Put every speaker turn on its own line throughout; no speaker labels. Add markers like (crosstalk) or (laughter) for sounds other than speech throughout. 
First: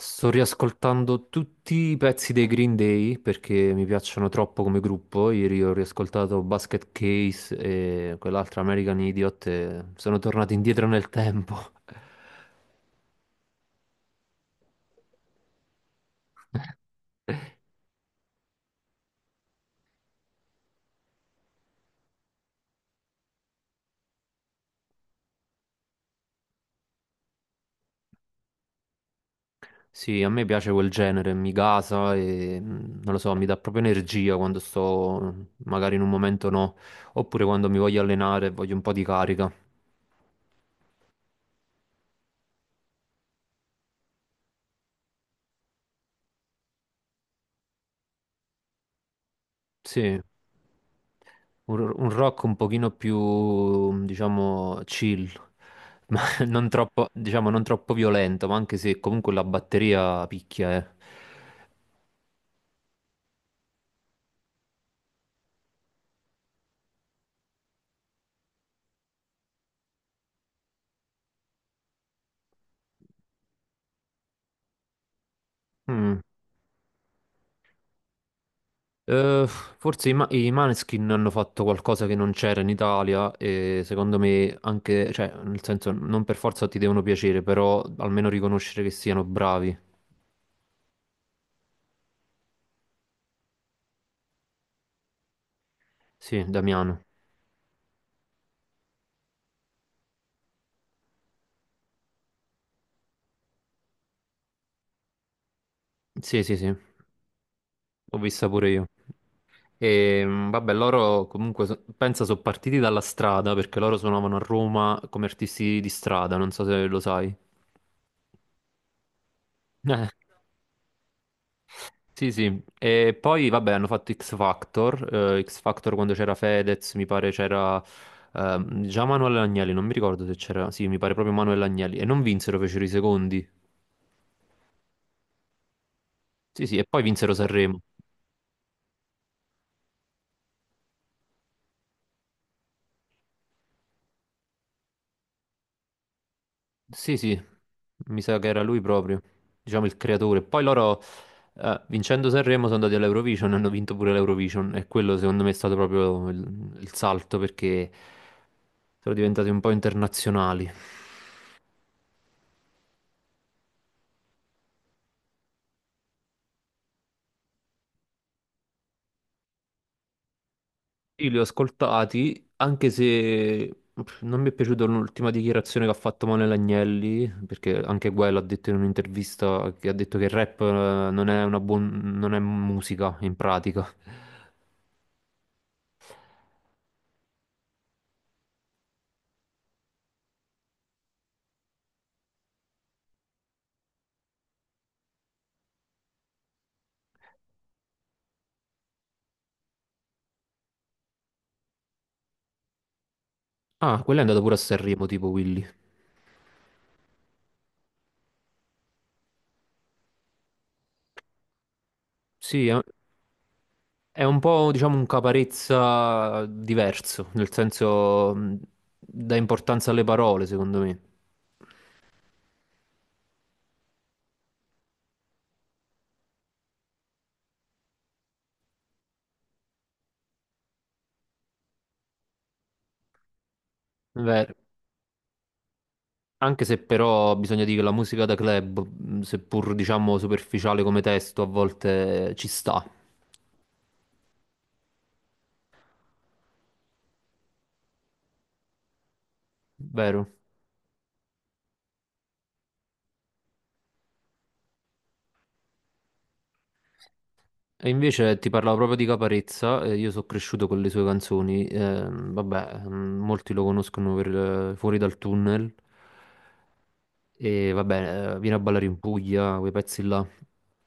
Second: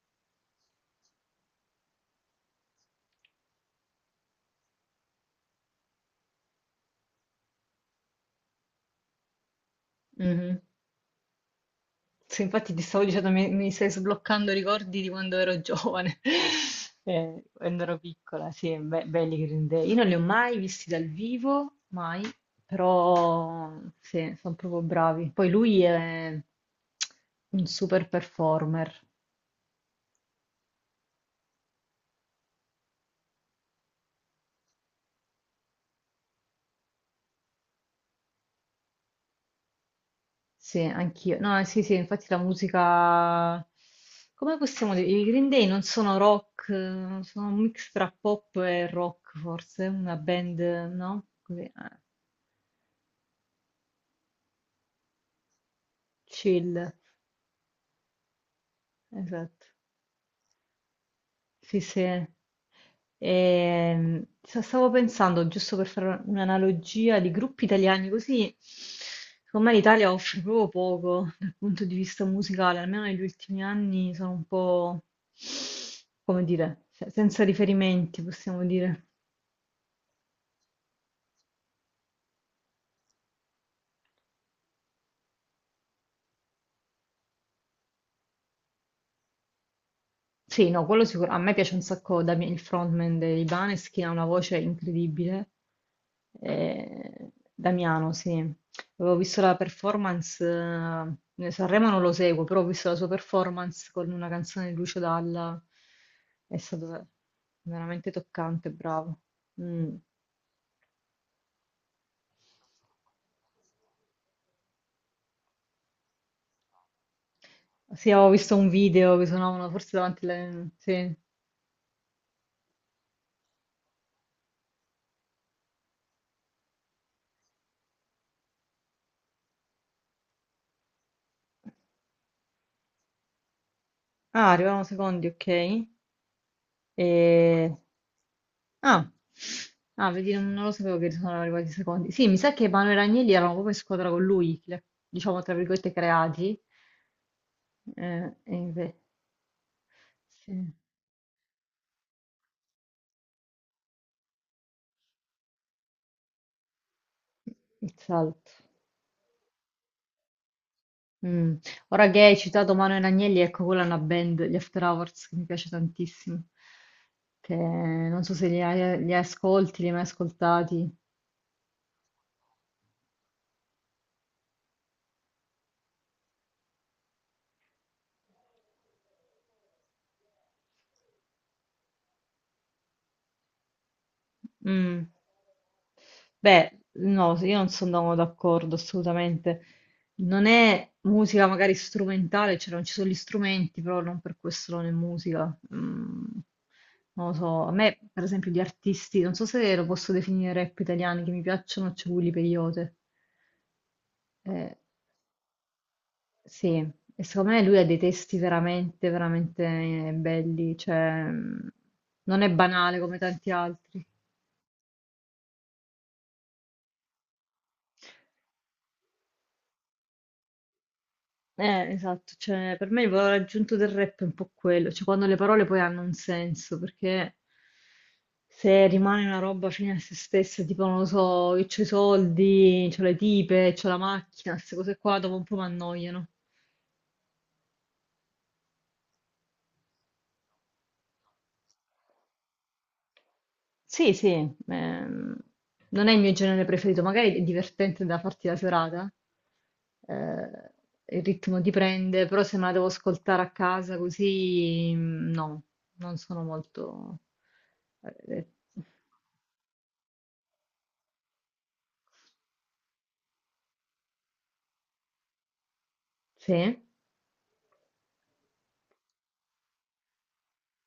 Sto riascoltando tutti i pezzi dei Green Day perché mi piacciono troppo come gruppo. Ieri ho riascoltato Basket Case e quell'altra American Idiot e sono tornato
Mhm.
indietro nel tempo. (laughs)
Sì, infatti ti stavo dicendo, mi stai sbloccando ricordi di quando ero giovane, (laughs) quando ero piccola, sì, belli Green Day. Io non li ho mai visti dal vivo, mai, però sì, sono proprio bravi. Poi lui è un super performer.
Sì, a me piace quel genere, mi gasa e non lo so, mi dà proprio energia quando sto magari in un momento no, oppure quando mi voglio allenare e voglio un po' di carica.
Sì, anch'io. No, sì, sì, infatti la musica... Come possiamo dire? I Green Day non sono rock, sono un mix tra pop e rock, forse, una
Sì.
band, no? Così,
Un rock un pochino più, diciamo, chill, ma (laughs) non
chill,
troppo, diciamo, non troppo violento, ma anche se comunque la
esatto.
batteria picchia, eh.
Sì, sì. Stavo pensando, giusto per fare un'analogia di gruppi italiani, così secondo me l'Italia offre proprio poco dal punto di vista musicale, almeno negli ultimi anni sono un po',
Mm.
come dire, senza riferimenti, possiamo dire.
Forse i Maneskin hanno fatto qualcosa che non c'era in Italia e secondo me anche, cioè, nel senso, non per forza ti devono piacere, però almeno riconoscere che siano bravi.
Sì, no, quello sicuro. A me piace un sacco Damien, il frontman dei Baneskin, ha una voce incredibile.
Sì, Damiano.
Damiano, sì. Avevo visto la performance, Sanremo non lo seguo, però ho visto la sua performance con una canzone di Lucio Dalla.
Sì, sì,
È
sì, l'ho
stato veramente
vista pure
toccante,
io.
bravo. Mm.
E vabbè, loro comunque pensa sono partiti dalla strada perché loro suonavano a Roma come artisti di strada, non so se lo sai.
Sì, avevo visto un video che suonavano forse
Eh,
davanti alle... Sì.
sì, sì. E poi vabbè, hanno fatto X Factor quando c'era Fedez, mi pare c'era già Manuel Agnelli, non mi ricordo se c'era, sì, mi pare proprio Manuel Agnelli e non vinsero, fecero i secondi.
Ah, arrivavano secondi, ok.
Sì, sì, e poi vinsero
E...
Sanremo.
Ah. Ah, vedi, non, non lo sapevo che sono arrivati i secondi. Sì, mi sa che Manuel e Agnelli erano proprio in squadra con lui, diciamo tra virgolette creati.
Sì, sì, mi sa che
E
era lui proprio, diciamo il creatore. Poi
sì,
loro, vincendo Sanremo, sono andati all'Eurovision, hanno vinto pure l'Eurovision e quello secondo me è stato proprio il salto perché
il salto.
sono diventati un po' internazionali.
Mm. Ora che hai citato Manuel Agnelli, ecco quella è una band, gli After Hours, che mi piace tantissimo. Che non so se li, li ascolti, li hai mai ascoltati.
Io li ho ascoltati, anche se non mi è piaciuta l'ultima dichiarazione che ha fatto Manuel Agnelli, perché anche quello ha detto in un'intervista che ha detto che il rap non è musica in pratica.
Mm. Beh, no, sì, io non sono d'accordo assolutamente. Non è musica magari strumentale, cioè non ci sono gli strumenti, però non per questo non è musica. Mm, non lo so, a me per esempio di artisti, non so se lo posso definire rap italiani che mi piacciono, c'è Willy Peyote.
Ah, quello è andato pure a
Eh,
Sanremo, tipo Willy.
sì, e secondo me lui ha dei testi veramente, veramente belli, cioè mm, non è
Sì, eh.
banale come tanti altri.
È un po', diciamo, un caparezza diverso, nel senso dà importanza alle parole, secondo me.
Esatto, cioè per me il valore aggiunto del rap è un po' quello, cioè quando le parole poi hanno un senso, perché se rimane una roba fine a se stessa, tipo non lo so, io c'ho i soldi, c'ho le tipe, c'ho la
Beh,
macchina, queste cose qua dopo un po' mi annoiano.
anche se però bisogna dire che la musica da club, seppur diciamo superficiale come testo, a volte ci sta,
Sì, sì, ehm, non è il mio genere preferito, magari è divertente da farti la serata,
vero?
eh, il ritmo ti prende, però se me la devo ascoltare a casa così, mm, no, non sono molto...
E
eh,
invece
eh,
ti parlavo proprio di Caparezza, io sono cresciuto con le sue canzoni, vabbè, molti lo conoscono per Fuori dal tunnel,
sì?
e vabbè, Vieni a ballare in Puglia, quei pezzi là.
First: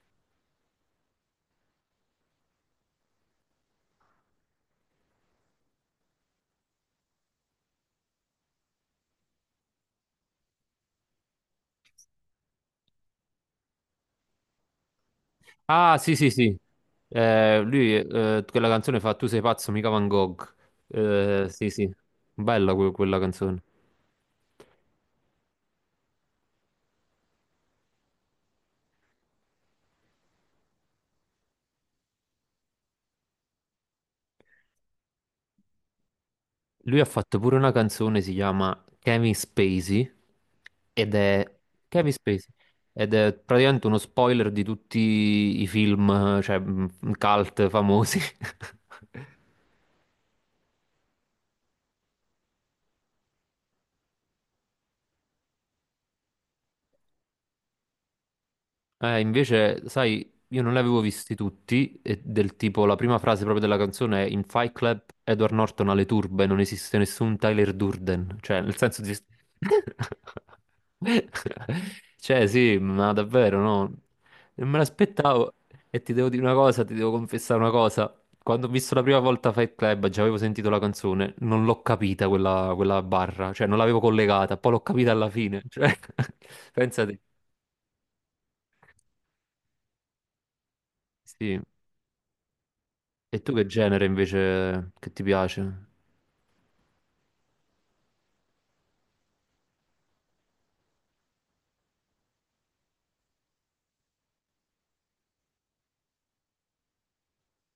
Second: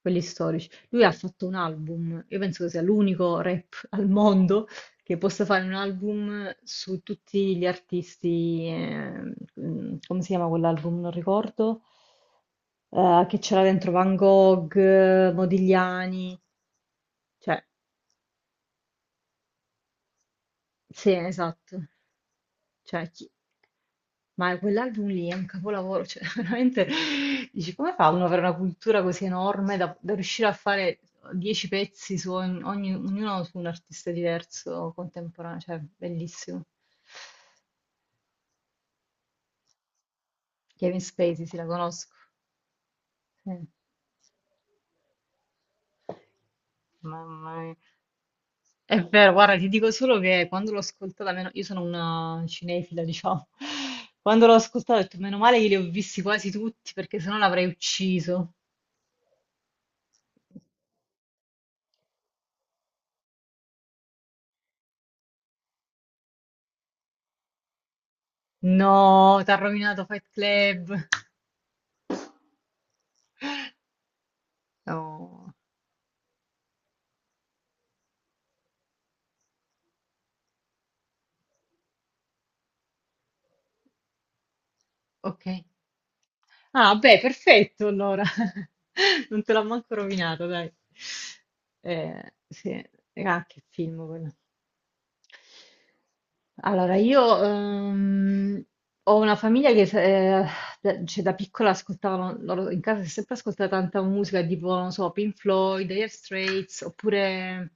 Quelli storici. Lui ha fatto un album, io penso che sia l'unico rap (laughs) al mondo che possa fare un album su tutti gli artisti, mm, come si chiama quell'album? Non ricordo, che c'era dentro Van Gogh,
Ah, sì, sì,
Modigliani,
sì.
cioè.
Lui, quella canzone fa Tu sei pazzo, mica Van Gogh.
Sì,
Sì,
esatto.
sì. Bella que-
Cioè,
quella
chi-
canzone.
ma quell'album lì è un capolavoro, cioè (laughs) veramente dici come fa uno ad avere una cultura così enorme da, da riuscire a fare 10 pezzi su ognuno su un artista diverso contemporaneo, cioè bellissimo.
Lui ha fatto pure una canzone, si chiama
Kevin
ed è...
Spacey, sì, la
Kevin
conosco.
Spacey. Ed è
Sì.
praticamente uno spoiler di tutti i film, cioè,
Mamma
cult
mia.
famosi.
È vero,
(laughs)
guarda, ti dico solo che quando l'ho ascoltata, meno... io sono una cinefila, diciamo, (laughs) quando l'ho ascoltata ho detto meno male che li ho visti quasi tutti perché sennò l'avrei ucciso.
Invece, sai, io non li avevo visti tutti, e del tipo la prima frase proprio della canzone è In Fight Club Edward Norton alle turbe, non esiste nessun Tyler Durden, cioè nel
No,
senso di.
t'ha rovinato Fight Club.
(laughs)
(laughs)
Cioè sì, ma davvero no, non me l'aspettavo
No,
e ti devo dire una cosa, ti devo confessare una cosa, quando ho visto la prima volta Fight Club, già avevo sentito la canzone, non l'ho capita quella barra, cioè non l'avevo collegata, poi l'ho capita alla
ok.
fine, cioè, (laughs)
Ah, beh,
pensate,
perfetto allora. (laughs) Non te l'ho manco rovinato, dai.
sì.
Sì,
E
ah,
tu
che
che genere
film quello.
invece che ti piace?
Allora, io ho una famiglia che eh, da, cioè, da piccola ascoltavano, loro in casa si è sempre ascoltata tanta musica, tipo, non so, Pink Floyd, Dire Straits, oppure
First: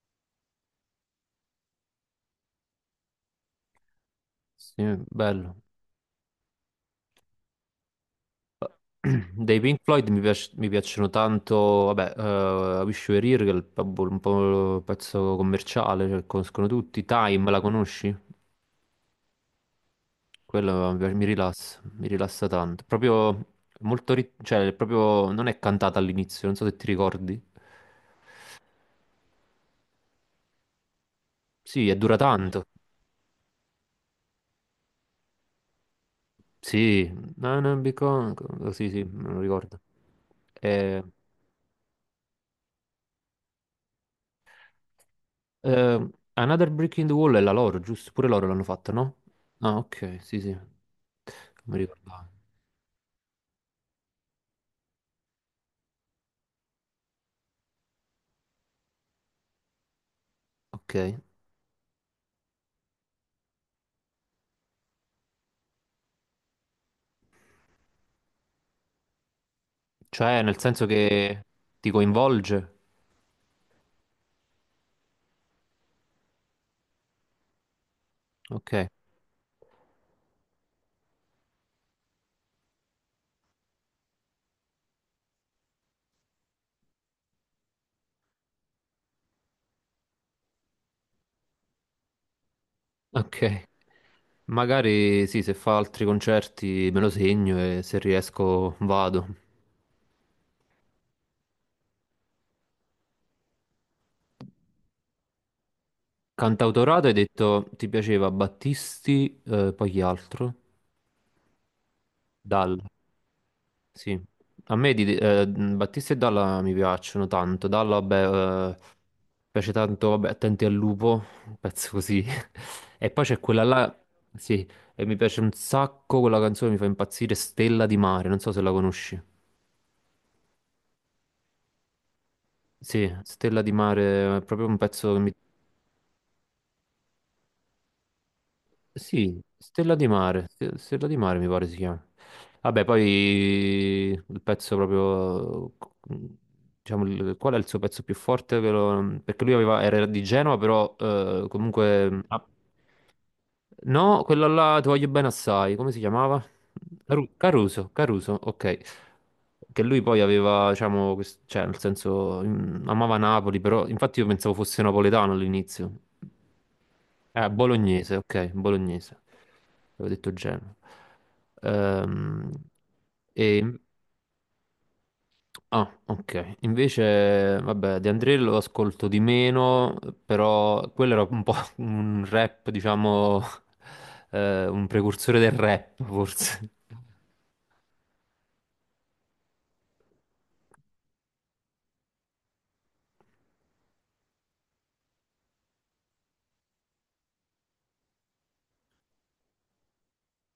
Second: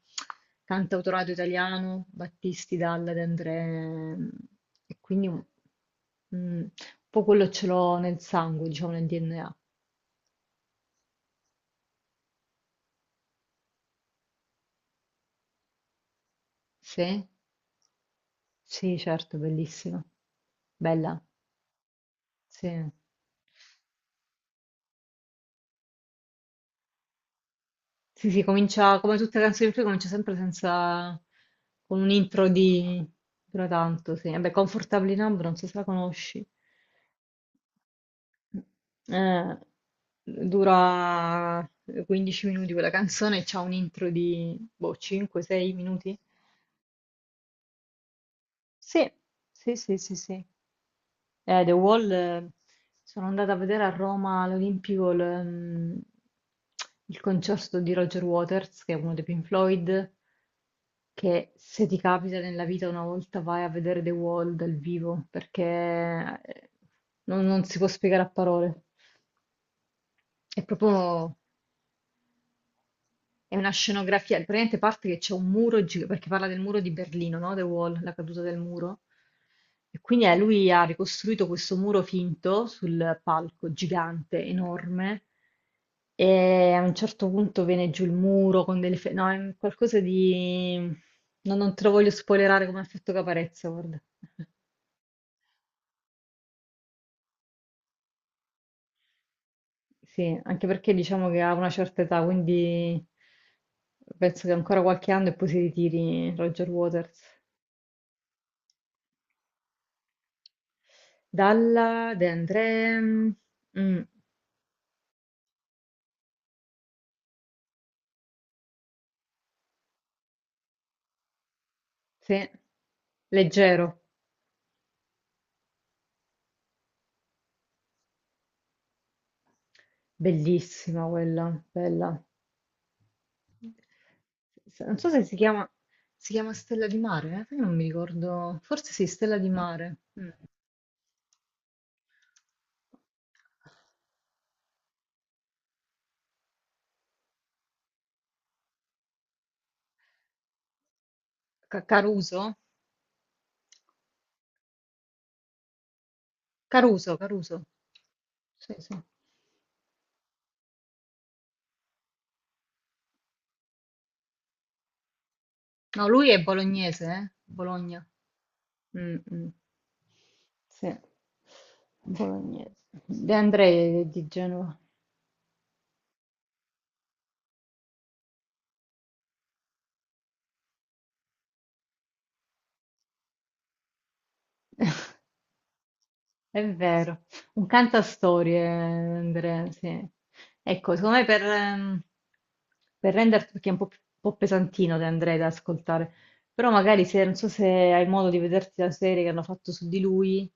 cantautorato italiano, Battisti, Dalla, De André,
Sì,
e quindi
bello.
mm, poi quello ce l'ho nel sangue, diciamo nel
(clears throat)
DNA.
Dei Pink Floyd mi piacciono tanto, vabbè, Wish You Were Here, che è vabbè, un po' il pezzo commerciale, cioè, conoscono tutti.
Sì?
Time, la conosci?
Sì, certo, bellissima.
Quello mi piace-
Bella,
mi rilassa, mi rilassa tanto.
sì.
Proprio molto, cioè, proprio non è cantata all'inizio, non so se ti ricordi.
Sì, sì, comincia come tutte le canzoni sue, comincia sempre senza
Sì, e
con un
dura
intro
tanto.
di dura tanto, sì. Vabbè, Comfortably Numb, non so se la conosci.
Sì, no, no, because, sì, sì, me lo
Eh,
ricordo. Eh,
dura 15 minuti quella canzone, e c'ha un intro di boh, 5-6
Eh,
minuti.
Another Brick in the Wall è la loro, giusto? Pure loro l'hanno fatta,
Sì,
no? Ah,
sì, sì, sì,
ok, sì,
sì.
sì. Non
The
mi
Wall,
ricordavo.
sono andata a vedere a Roma all'Olimpico il concerto di Roger Waters, che è uno dei Pink Floyd,
Ok.
che se ti capita nella vita una volta vai a vedere The Wall dal vivo, perché eh, non, non si può spiegare a parole.
Cioè, nel
È
senso
proprio.
che ti coinvolge?
È una scenografia, praticamente parte che c'è un muro, perché parla del muro di Berlino, no? The Wall, la caduta del
Ok,
muro. E quindi lui ha ricostruito questo muro finto sul palco, gigante, enorme, e a un certo punto viene giù il muro con delle... No, è un qualcosa di... no, non te lo voglio spoilerare come ha fatto
ok.
Caparezza, guarda.
Magari sì, se fa altri concerti me lo segno e se riesco vado.
Sì, anche perché diciamo che ha una certa età, quindi penso che ancora qualche anno e poi si ritiri Roger
Cantautorato hai
Waters.
detto ti piaceva Battisti, poi chi altro?
Dalla De André,
Dal.
mm,
Sì, a me di, Battista e Dalla mi piacciono tanto. Dalla, vabbè, piace tanto, vabbè, Attenti al lupo, un pezzo così.
sì,
(laughs) E poi c'è quella là,
leggero,
sì, e mi piace un sacco, quella canzone mi fa impazzire, Stella di mare, non so se la conosci.
bellissima quella, bella.
Sì, Stella di mare, è proprio un
Non so
pezzo che
se
mi
si chiama, si chiama Stella di Mare, eh? Perché non mi ricordo, forse sì, Stella
Sì,
di
Stella
Mare.
di
Mm.
Mare, Ste- Stella di Mare mi pare si chiama. Vabbè, poi il pezzo proprio, diciamo, qual è il suo pezzo più forte? Perché lui era di Genova, però comunque, ah,
Caruso?
no, quello là, Ti voglio bene assai, come si chiamava?
Caruso,
Caru-
Caruso.
Caruso, Caruso,
Sì,
ok.
sì.
Che lui poi aveva, diciamo, cioè, nel senso, amava Napoli, però infatti io pensavo fosse napoletano all'inizio.
No, lui è bolognese, eh?
Ah,
Bologna.
bolognese, ok,
Mm,
bolognese.
mm.
Avevo detto Genova.
Sì,
Ehm,
bolognese. De
e...
Andrei è di Genova.
Ah, ok. Invece, vabbè, De André lo ascolto di meno, però quello era un po' (laughs) un rap, diciamo, un
(laughs)
precursore del rap,
È
forse.
vero, un cantastorie, Andrea, sì. Ecco, secondo me per renderti, perché è un po', un po' pesantino De Andrei da ascoltare, però magari se, non so se hai modo di vederti la serie che hanno fatto su di lui,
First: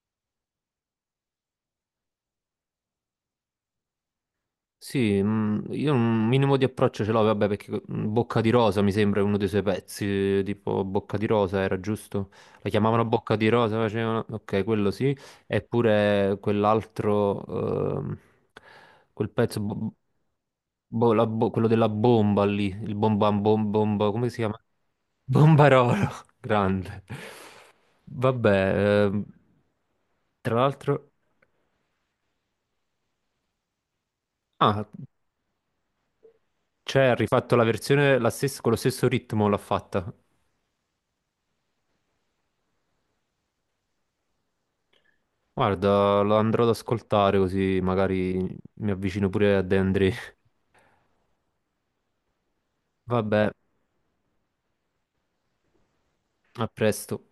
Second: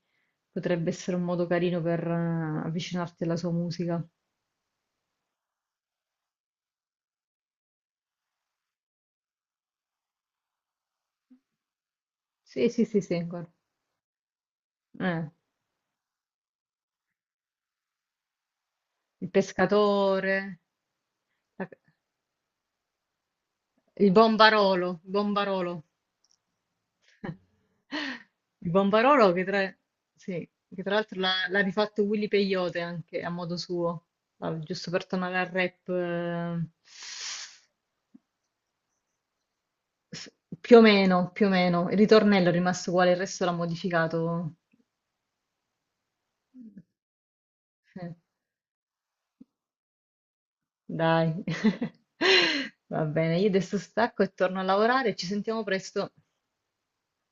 potrebbe essere un modo carino per avvicinarti alla sua musica.
Sì, io un minimo di approccio ce l'ho, vabbè, perché Bocca di Rosa mi sembra uno dei suoi pezzi, tipo Bocca di Rosa era giusto? La
Sì, sì, sì,
chiamavano
sì,
Bocca
ancora.
di Rosa, facevano. Ok, quello sì,
Eh,
eppure quell'altro, ehm,
il
quel pezzo,
pescatore.
boh, quello
la-
della bomba lì, il bomba, bomba,
Il
come si chiama?
Bombarolo, Bombarolo.
Bombarolo, (laughs) grande.
(laughs) Il
Vabbè,
Bombarolo che tra, sì,
tra
che tra
l'altro...
l'altro l'ha rifatto Willy Peyote anche a modo suo. Ah,
Ah,
giusto per tornare al rap,
cioè, ha rifatto la versione con lo stesso ritmo l'ha fatta.
s- più o meno, più o meno. Il ritornello è rimasto uguale, il resto l'ha modificato.
Guarda, lo andrò ad ascoltare così
Eh,
magari mi avvicino pure a De André. (laughs)
Dai. (laughs) Va bene, io
Vabbè,
adesso stacco e torno a lavorare, ci sentiamo presto.
a presto.